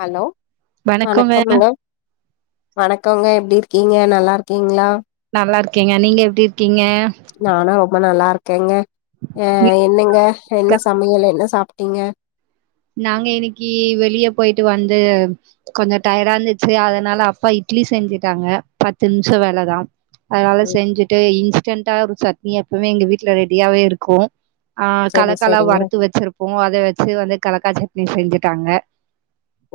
Hello வணக்கங்க வணக்கம்ங்க வணக்கம்ங்க எப்படி இரு கீங்க நல்லா இருக்கீங்களா நல்லா இருக்கேங்க நீங்க எப்படி இருக்கீங்க நானா ரொம்ப நல்லா இருக்கேங்க ஆ என்னங்க வீட்ல என்ன சமையல் என்ன சாப் ட்டீங்க நாங்க இன்னைக்கு வெளியே போயிட்டு வந்து கொஞ்ச டயடா இருந்துச்சு அதனால அப்பா இட்லி செஞ்சுட்டாங்க பத்து நிமிஷ வேலதா அதனால ம் செஞ்சுட்டு இன்ஸ்டன்டா ஒரு சட்னி எப்பமே எங்க வீட்டுல ரெடியாவே இருக்கு ஆ செரி கலக்கலா செரிங்க வறுத்து வச்சிருப்போ அத வச்சு வந்து கலக்கா சட்னி செஞ்சுட்டாங்க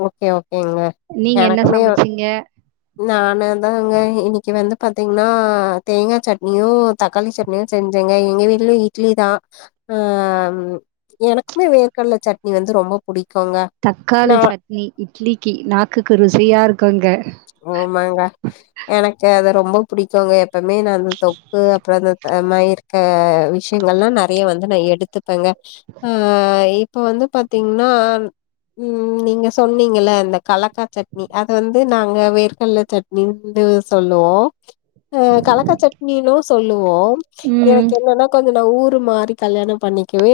ஓகே ஓகேங்க நீங்க என்ன எனக்குமே சமச்சீங்க நானு தான்ங்க இன்னைக்கு வந்து பாத்தீங்கன்னா தேங்கா சட்னியு தக்காளி சட்னியு செஞ்சேங்க எங்க வீட்லயு இட்லி தா ஆ எனக்குமே வேர்கர்கடல சட்னி வந்து ரொம்ப பிடிக்கும்ங்க ந நீ இட்லிக்கு நாக்குக்கு ருசியா இரு ஆமாங்க எனக்கு அத ரொம்ப பிடிக்கும்ங்க எப்பவுமே நா ரொம்ப புடிக்குங்க எப்பவுமே நா அந்த தொக்கு அப்புறம் அந்த மாயி இருக்க விஷயங்கள்ல்லா நிறைய வந்து வந்து நா எடுத்துப்பேங்க ஆ இப்ப வந்து பாத்தீங்கன்னா உம் நீங்க சொன்னீங்க இந்த கலக்கா சட்னி அது வந்து நாங்க வேர்க்கல்ல சட்னிந்து சொல்லுவோ அ கலக்க சட்னினு சொல்லுவோ ம் எனக்கு என்னன்னா கொஞ்ச ஊர் மாரி கல்யாண பண்ணிக்கவே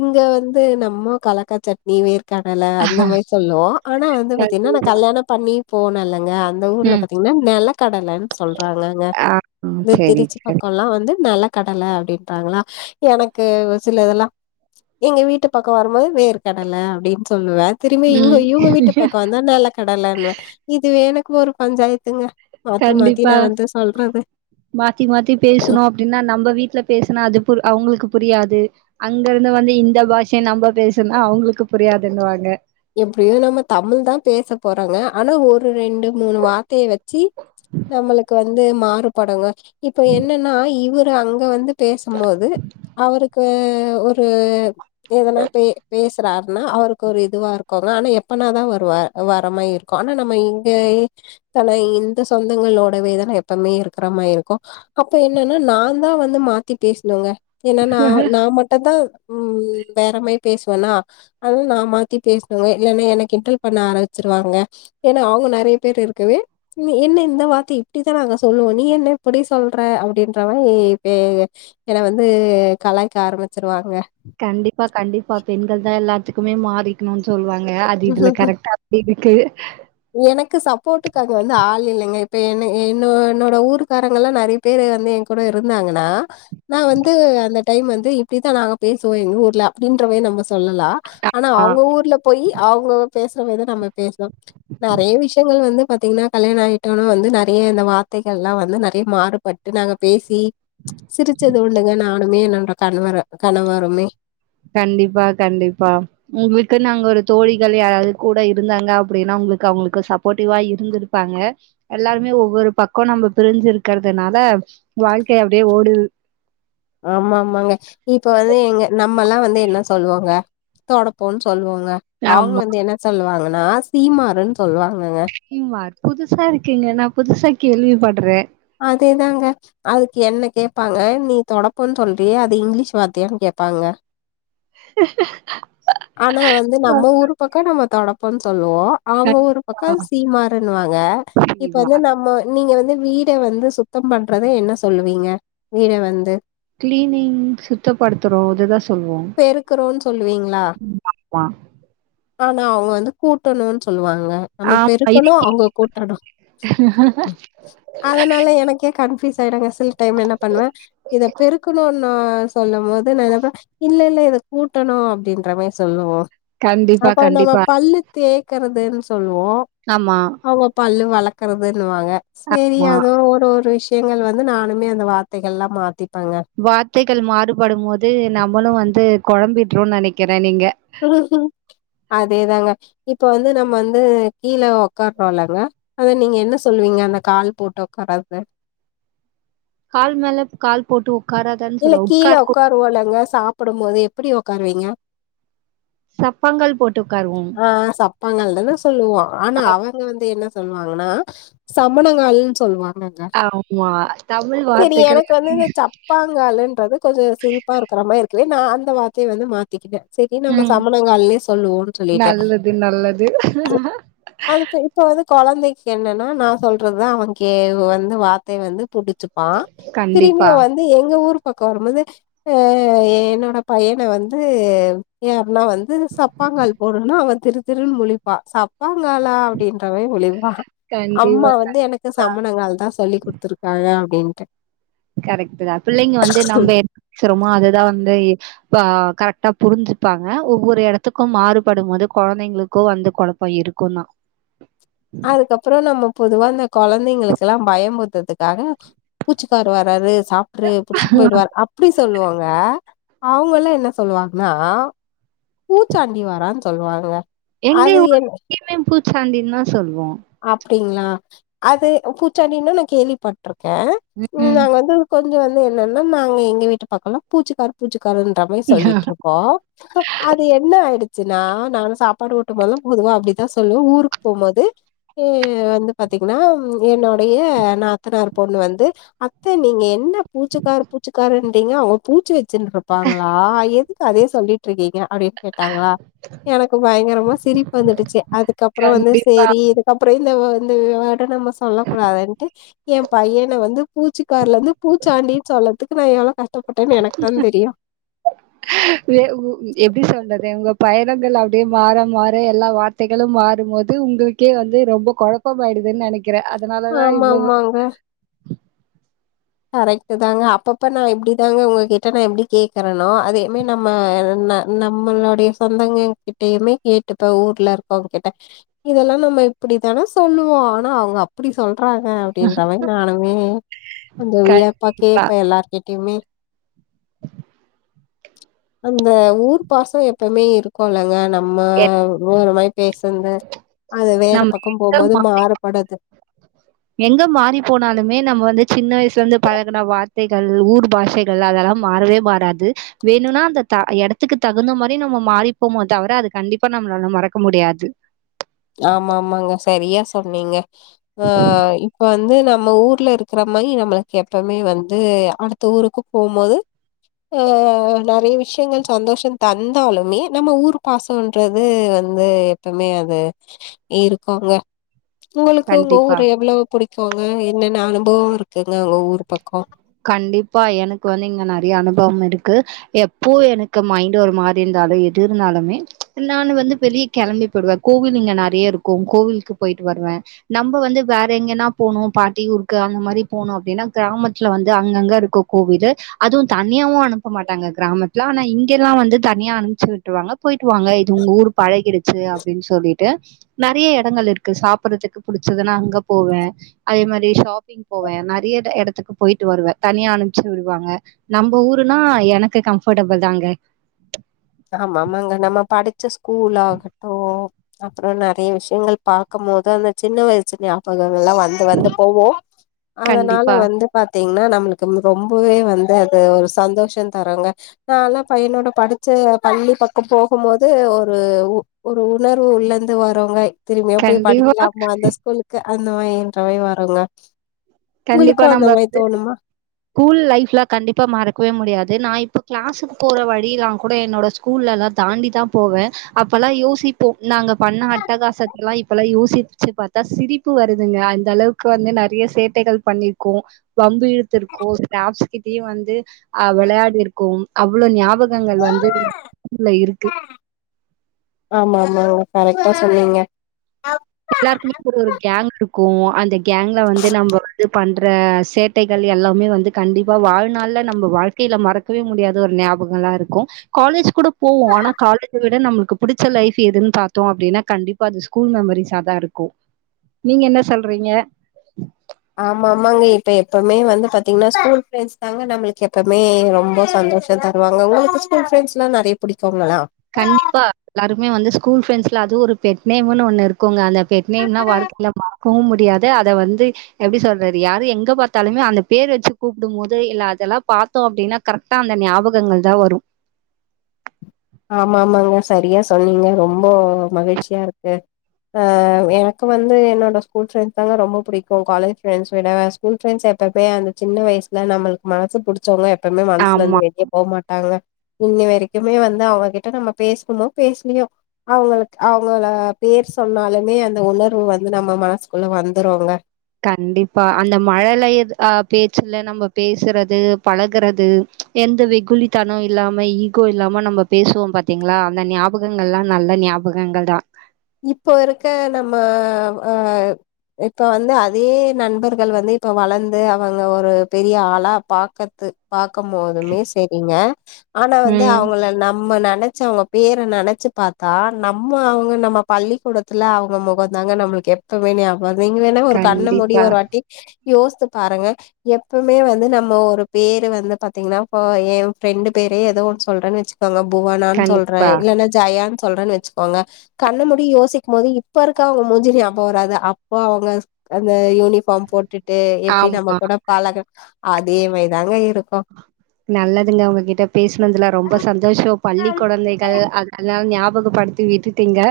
இங்க வந்து நம்ம கலக்கா சட்னி வேர் கடல அந்த மாதிரி சொல்லுவோ ஆனா வந்து பாதீங்கன்ன நா கண்டிப்பா. கல்யாண பண்ணி போனே இல்லங்க அந்த ஊர்ல ம் பாத்தீங்கன்னா நெ ல கடலன்னு சொல்றாங்க இங்க ஆ ம் இந்த செரி திருச்சி செரி பக்கம்ல்லா வந்து நெலக் கடல அப்படின்றாங்களா எனக்கு சில தெல்லா எங்க வீட்டு பக்க வரும்போது வேர் கடல அப்படின்னு சொல்லுவே திரும்பி இங்க ம் இவங்க வீட்டு பக்கம் வந்தா நெல கடலன்வ இதுவே எனக் ஒரு பஞ்சாயத்துங்க மாத்தி மாத்தி கண்டிப்பா நா வந்து சொல்றது மாத்தி மாத்தி பேசணு அப்படின்னா நம்ம வீட்டுல பேசனா அது அவங்களுக்கு புரியாது அங்க இருந்து வந்து இந்த பாஷைய நம்ம பேசுனா அவங்களுக்கு புரியாதுன்னுவாங்க எப்படியோ நம்ம தமிழ் தா பேச போறாங்க ஆனா ஒரு ரெண்டு மூணு வார்த்தைய வச்சு நம்மளுக்கு வந்து மா படங்க இப்ப என்னன்னா இவரு அங்க வந்து பேசும்போது அவருக்கு ஒரு எதனா பே பேசுறாருன்னா அவருக்கு ஒரு இதுவா இருக் குகங்க ஆனா எப்பனாதா வர வ வரமாய் இருக்கு ஆனா நம்ம இங்க தன இந்த சொந்தங்கள் லோட வேதன எப்பமே இருக்கிற மாரி இருக்கு அப்ப என்னன்னா நா தா வந்து மாத்தி பேசனங்க ஏன்னா நா நா மட்டு தா உம் வேற மாரி பேசுவன்னா அத நா மாத்தி பேச இல்லனா என்ன கிண்டல் பண்ண ஆரம்பிச்சிருவாங்க ஏன்னா அவங்க நிறைய பேரு இருக்குவே என்ன இந்த பார்த்து இப்படித்தா நாங்க சொல்லுவோ நீ என்ன எப்படி சொல்ற அப்படின்ற மாரி இப்ப என வந்து கலைாயக்க ஆரம்பிச்சிருவாங்க கண்டிப்பா கண்டிப்பா பெண்கள் தா எல்லாத்துக்குமே மாறிக்கணும்னு சொல்லுவாங் அது இதுல கரெக்டா அப்படி இருக்கு எனக்கு சப்போர்ட்டுக்காக வந்து ஆள் இல்லங்க இப்ப என் என்ன என்னோட ஊருக்காரங்கல்லா நிறைய பேர் வந்து கூட இருந்தாங்கன்னா நா வந்து அந்த டைம் வந்து இப்படித்தா நாங்க பேசுவோ எங்க ஊர்ல அப்படின்றவ நம்ம சொல்லலா ஆனா ஆ அவங்க ஊர்ல போய் அவங்க பேசுற மாரி தா நம்ம பேசுறோ நிறைய விஷயங்கள் வந்து பாத்தீங்கன்னா கல்யாண ஆகிட்டோனா வந்து நிறைய இந்த வார்த்தைகள் எல்லா வந்து நிறைய மாறுபட்டு நாங்க பேசி சிரிச்சது ஒண்ங்க நானுமே என்னோட கணவர கணவருமே கண்டிப்பா கண்டிப்பா உங்களுக்குன்னு அங்க ஒரு தோழிகள் யாராவது கூட இருந்தாங்க அப்படின்னா அவங்களுக்கு சப்போர்ட்டிவா இருந்திருப்பாங்க எல்லாருமே ஒவ்வொரு பக்கம் நம்ம பிரிஞ்சிருக்கிறதுனால [unintelligible] வாழ்க்கையே அப்டியே ஓடுது ஆமா ஆமாங்க இப்ப வந்து எங்க நம்மல்லா வந்து என்ன சொல்லுவோங்க தொடப்போன் சொல்வோங்க அவுங்க ஆமா வந்து என்ன சொல்லுவாங்கன்னா சீமாருன் சீமாரு புதுசா இருக்குங்க நா புதுசா கேள்வி படுறேன் அதேதாங்க அதுக்கு என்ன கேட்பாங்க நீ தொடப்பன்னு சொல்றியே அது இங்கிலீஷ் வார்த்தயானு கேப் பாங்க ஆனா வந்து நம்ம ஊரு பக்க நம்ம தொடப்போன்னு சொல்வோ வோ அவுங்க ஊரு பக்க ஆ சீமாருன்வாங்க இப்ப தெரியுமா வந்து நம்ம நீங்க வந்து வீட் ட வந்து சுத்தம் பண்றத என்ன சொல்லுவீங்க வீட வந்து கிளீனிங் சுத்தப்படுத்துறோ இததான் பெருக்குறோன் சொல்லுவீங்ளா மா ஆனா அவுங்க வந்து கூட்டணுன் சொல்வாங்க க நம்ம ஆமா இது பெருக்கணு அவுங்க கூட்டணு அதனால எனக்கே கன்ஃப்யூஸ் ஸாயிடுங்க சில டைம்ல என்ன பண்ணுவ இத பெருக்கணு நா சொல்லம் போது நா என்னப் இல்ல இல்ல இத கூட்டணு அப்டின்றமேரி சொல்லுவோ கண்டிப்பா, அப்ப நம்ம கண்டிப்பா. பல்லுத்தேக்கறது னு சொல்லுவோ ஆமா, அவுங்க பல்லு வளக்கறது னுவாங்க செரி ஆமா. அதோ ஒரு ஒரு விஷயங்கள் வந்து நானுமே அந்த வார்த்தைகள் எல்லாம் மாத்தி வார்த்தைகள் மாறுபடும் போது நம்பளும் வந்து கொழம்பிட்றோன் நெனக்கிறேன் நீங்க [unintelligible] அதேதாங்க இப்ப வந்து நம்ம ந்து கீழ உக்காறோலங்க அத நீங்க என்ன சொல்லுவீங்க க அந்த கால் போட்டு உக்காறது கால் மேல கால் போட்டு ஒக் இல்ல கீழ உக்காருவோலங்க சாப்புடும் போது எப்புடி உக்காருவீங்க சப்பங்கள் போட்டு உட்காருவோம். ஆ சப்பாங்கால் தான சொல்லுவோ ஆனா அவுங்க வந்து என்ன சொல்வாங்கன்னா சம்மணங்கால்னு சொல்லுவா [unintelligible] ஆமா. தமிழ் செரி வார்த்தைகள் எனக்கு வந்து இந்த சப் ப்பாங்காலுன்றது கொஞ்ச சிரிப்பா இருக்கிற மாரி இருக்குது நா அந்த வார்த்தய வந்து மாத்திக்கிட்டே செரி நம்ப ம் சம்மணங்கால்னே சொல்லுவோம்னு சொல்லிட்டேன் து கொழந்தைக்கி என்னன்னா நா சொல்றதுதா அவன்கே வந்து வார்த்தைய வந்து புடிச்சு பா கண்டிப்பா, திரும்பியு வந்து எங்க ஊர் பக்கோ வரும்போது அ என்னோட பையன வந்து எ அப் ண்ணா வந்து சப்பாங்கால் போடுனா அவ திரு திருன் முளிப்பா சப்பாங்காலா அப்படின்ற மாரி முழிப்பா அம்மா கண்டிப்பா. வந்து எனக்கு சம்மணங்கால் தான் சொல்லி் குடுத்துருக்காங்க அப்டின்ட்டு கரெக்ட் தான் பிள்ளைங்க வந்து நம்ப என்ன பேசுறோமோ அததான் வந்து இப்பா கரெக்டா புரிஞ்சுப்பாங்க ஒவ்வொரு எடத்துக்கும் மாறுபடும்போது கொழந்தைங்களுக்கு வந்து கொழப்ப இருக் இருக்கூ தான் அதுக்கப்புறம் நம்ம பொதுவா அந்த கொழ குழந்தைங்களுக்குல்லாம் பயம்முத்துறதுக்காக பூச்சிக்காரு வராரு சாப்ட்ரு புடிச்சிட்டு போயிடுவார் அப்டி சொல்லுவாங்க அவுங்கல்லா என்ன சொல்லுவாங்ன்னா பூச்சாண்டி வரான் சொல்வாங்க எங்கயு [inaudible] எங்கயுமே பூச்சாண்டின்தா சொல்லுவோம் அப்டிங்ளா அது பூச்சாண்டின்னு நான் கேள்விப்பட்ரு க ம். நாங்க வந்து கொஞ்ச வந்து என்னன்னா நாங்க எங்க வீட்டு பக்கல்லா பூச்சிக்காரு பூச்சிக் காருன்றமாரி சொல்லிட்ருப்போ அது என்ன ஆயிடுச் சுனா நானும் சாப்பாடு ஊட்டும் போதுலா பொதுவா அப்டிதான் சொல்லு ஊருக்கு போம் போது து வந்து பாத்தீங்ன்னா என்னோடைய நாத்தனார் பொண்ணு வந்து அ த்த நீங்க என்ன பூச்சுக்காரு பூச்சுக்காருன்றீங்க அவ பூச்சி வச்சுன்ருப்பாங்களா எது அதே சொல்லிட்ருக்கீங்க அப்டின் கேட்டாங்களா எனக்கு பயங்கரமா சிரிப்பு வந்துடுச்சு அதுக்கப்புறோ வந்து கண்டிப்பா. சேரி இது அப்புறோ இந்தவ இந்த விவாட நம்ம சொல்ல கூடாதுன்ட்டு எம் பையன வந்து பூச்சிக்கார்லந்து பூச்சாண்டின் சொல்லதுக்கு நா எவ்ளோ க வே உ எப்டி சொல்றது உங்க பயணங்கள் அப்டியே மாற மாற எல்லா வார்த்தைகளும் மாறும்போது உங்குளுக்கே வந்து ரொம்ப கொழ ப்ப மாயிடுதுன் நெனைக்கிறே அதனாலதா ஆமா, இவ்வளவு கரெக்ட் தாங்க அப்பப்ப நா இப்டி தாங்க உங்ககிட்ட நா எப்டி கேக்கறேனோ அதேமே நம்ம ந நம்மளுடைய சொந்தங்க கிட்டயுமே கேட்டுப்ப ஊர்ல இருக்கவங் கிட்ட இதெல்லா நம்ம இப்பிடிதான சொல்லுவோ ஆனா அவுங்க அப்பிடி சொ ல்றாங்க அப்டின்றமாரி நானுமே கொஞ்சோ வியப்பா கண்டிப்பா. கேப்பே எல்லார்கிட் யிமே அந்த ஊர் பாசோ எப்பமே இருக்குல்லங்க எ நம்ம [unintelligible] பேசன்து அது வேற நம்ம பக்கம் எங்க போம்போது மா மாறுபடது எங்க மாறி போனாலுமே நம்ம வந்து சின்ன வய்சு லந்து பழகன வார்த்தைகள் ஊர் பாஷைகள் அதெல்லாம் மாறவே மாறாது வேணுனா அந்த த எட த்துக்கு தகுந்த மாரி நம்ம மாறிப்போமோ தவர அது கண்டிப்பா நம்மளால மறக்க முடியாது ஆமாமாங்க சரியா சொன்னீங்க அ இ ப்ப வந்து நம்ம ஊர்ல இருக்ற மாரி நம்மளுக்கு எப்பமே வந்து அடுத்த ஊருக்கு போம்மோது அ நறைய விஷ்யங்கள் சந்தோஷம் தந்தாலுமே நம்ம ஊர் பாசோன்றது வந்து எப்பமே அது இருக்குங்க உங்களுக்கு உங்க கண்டிப்பா ஊரு எவ்ளோ புடி போங்க என்னென்ன அனுபவோ இருக்குங்க உங்க ஊர் பக்கோ கண்டிப்பா எனக்கு வந்து இங்க நறைய அனுபவம் இருக்கு எப்போ எனக்கு மைண்டு ஒரு மாரி இந்த தாலு எது இருந்தாலுமே நானு வந்து வெளிய கெளம்பி போய்டுவே கோவில் இங்க நறையருக்கு கோவில்க்கு போயி ட்டு வருவே நம்ப வந்து வேற எங்கயன்னா போணு பாட்டி ஊருக்கு அந்த மாரி போணு அப்டின்னா கிராம ட்ல வந்து அங்கங்க இருக்கு கோவிலு அதுவு தனியாவு அனுப்ப மாட்டாங்க கிராமத்ல ஆனா இங்கெல்லா வந்து த னியா அனுப்ச்சு விட்ருவாங்க போயிட்டு வாங்க இது உங்க ஊரு பழகிடுச்சு அப்டின் சொல்லிட்டு நறைய எடங்கள் இ க்கு சாப்பட்றதுக்கு புடிச்சதுனா அங்க போவே அதே மாரி ஷாப்பிங் போவே நறைய ட எட போயிட்டு வருவே தனியா அனுப்ச்சு விடுவாங்க நம்ப ஊருனா எனக்கு கம்ஃபடபிள் தாங்க ஆமாமாங்க நம்ம படிச்ச ஸ்கூல் ஆகட்டு அப்புறோ நறைய விஷ்யங்கள் பாக்க மோது அந்த சின்ன வயசு நியாபகோ ல்லா வந்து வந்து போவு அதனால கண்டிப்பா வந்து பா த்தீங்ன்னா நம்மளுக்கு ம் ரொம்பவே வந்து அது ஒரு சந்தோஷோ தருங்க நால்லா பையனோட படு ச்ச பள்ளி பக்கம் போகும்மோது ஒரு ஒரு உணர்வு உள்ளந்து வருங்கய் திரும்மியு போய் கண்டிப்பா படிக்லாமா அந்த ஸ்கூலுக்கு அந்த மாரின்றமாய் வருங்க கண்டிப்பா உங்களுக்கு நம்ப அந்த மாரி வந்து தோணுமா கூல் லைஃப்லா கண்டிப்பா மறக்கவே முடியா து நா இப்ப கிளாஸுக்கு போற வழியில்லாங் கூட என்னோட ஸ்கூல்லெல்லா தாண்டி தா போவே அப்பெல்லா யோசி ப்போ நாங்க பண்ண அட்டகாசத்தலா இப்பலா யோசிச்சு பாத்தா சிரிப்பு வருதுங்க அந்த அளவுக்கு வ நறைய சே ட்டைகள் பண்ணிர்க்கோ வம்பு இழுத்துருக்கோ ஸ்டாஃப்ஸ் கிட்டியு வந்து அ வெளையாடிருக்கோம் அவ்ளோ ஞாபகங்கள் வந்து [inaudible] இருக்கு ஆமா ஆமாங்க கரெக்டா சொன்னீங்க எல்லாருக்குமே ஒரு ஒரு கேங் இருக்கு அந்த கேங்ல வந்து நம்ப வந்து பண் ற சேட்டைகள் எல்லாமே வந்து கண்டிப்பா வாழ்நாள்ல நம்ப வாழ்க்கைல மறக்கவே முடியாத ஒரு ஞாபக ங்ளா இருக்கு காலேஜ் கூட போவோ ஆனா காலேஜ விட நம்ளுக்கு புடிச்ச லைஃப் எதுன் பாத்தோ அப்டினா கண்டி ப்பா அது ஸ்கூல் மெமரிஸ் தா இருக்கு நீங்க என்ன சொல்றீங்க ஆமா ஆமாங்க இப்ப எப்பமே வந்து பாத்தீங்ன்னா ஸ்கூல் ஃப்ரெண்ட்ஸ் தாங்க நம்மளுக்கு எப்பமே ரொம்ப சந்தோஷந் தருவாங்க உங்குளுக்கு கூல் ஃப்ரெண்ஸ்ல்லா நறைய புடிக் கண்டிப்பா எல்லாருமே வந்து ஸ்கூல் ஃப்ரெண்ட்ஸ் ல அது ஒரு பெட் நேம்னு ஒண்ணு இருக்குங்க அந்த பெட் நேம்லா வாழ்க்கைல மறக்கவும் முடியாது அத வந்து எ எப்டி சொல்றது யாரு எங்க பாத்தாலுமே அந்த பேரு வெச்சு கூப்டும் போது இல்ல அதெல்லா பாத்தோ அப்டினா கரெக்ட்டா அந்த ஞா பகங்கள்தா வரு ஆமா ஆமாங்க சரியா சொன்னிங்க ரொம்ப மகிழ்ச்சியா இருக்கு ஆ எனக்கு வந்து என்னோட ஸ்கூல் ஃப்ரண்ட்ஸ் தாங்க ரொம்ப புடிக்கு காலேஜ் ஃப்ரெண்ட்ஸ் விட ஸ்கூல் ஃப்ரெண்ட்ஸ் அப்பவே அந்த சின்ன வயசுல நம்மளுக்கு மனசு புடிச்சவங்க எப்பமே ஆமா மனசுலந்து வெளிய போக மாட்டாங்க இன்னி வரைக்குமே வந் து அவங்ககிட்ட நம்ம பேசுணுமோ பேசுலியோ அவங்களுக்கு அவங்கள பேர் சொன்னாலுமே அந்த உ ணர்வு வந்து நம்ம மனசுக்குள்ள வந்துருங்க கண்டிப்பா அந்த மழலை அ பேச்சுல நம்ம பேசுறது பழகுறது எந்த வெகுளித்தன இல்லாம ஈகோ இல்லாம நம்ம பேசுவோம் பாத்திங்களா அந்த ஞாபகங்கல்லா நல்ல ஞாபகங்கள்தா இப்ப இருக்க நம்ம ஆ இப்ப வந்து அதே நண்பர்கள் வந்து இப்ப வளந்து அவங்க ஒரு பெரிய ஆளா பாக்கது பா க்கம் போதுமே செரிங்க ஆனா வந்து ம். அவங்கள நம்ம நெனைச்சு அவங்க பேர நெனைச்சு பாத்தா நம்ம அவங்க நம்ம பள்ளிக்கூடத்துல அவங்க முகந்தாங்க நம்மளுக்கு எப்பவுமே ஞாபக நீங்க வேணா ஒரு கண்ண மூடி கண்டிப்பா, ஒரு வாட்டி யோசிச்சு பாருங்க எப்பமே வந்து நம்ம ஒரு பேரு வந்து பாத்திங்கனா எ ஃப்ரெண்டு பேர் ஏதோ ஒன்னு சொல்றன் வெச்சுக்கோங்க புவனான்னு சொல்ற கண்டிப்பா. இல்லன்னா ஜெயான் சொல்றன் வெச்சுக்கோங்க கண்ண மூடிட்டு யோசிக்கும் போது இப்ப இருக்க அவங்க மூஞ்சி ஞாபக வராது அப்ப அவங்க அந்த யூனிஃபார்ம் போட்டுட் டு எப்படி நம்ம ஆமா. கூட பழக அதே மாரிதாங்க இருக்கு நல்லதுங்க உங்ககிட்ட பேசுனதுல ரொம்ப சந்தோஷ பள்ளி குழந்தைகள் அத அத ஞாபகப்படுத்தி விட்டுட்டீங்க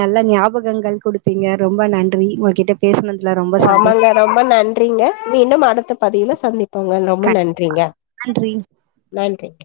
நல்ல ஞாபகங்கள் கொடுத்திங்க ரொம்ப நன்றி உங்ககிட்ட பேசினதுல ஆமாங்க ரொம்ப நன்றிங்க மீண்டும் அடுத்த பதிவுல சந்திப்போங்க ரொம்ப கண்டிப்பா நன்றிங்க நன்றி நன்றிங்க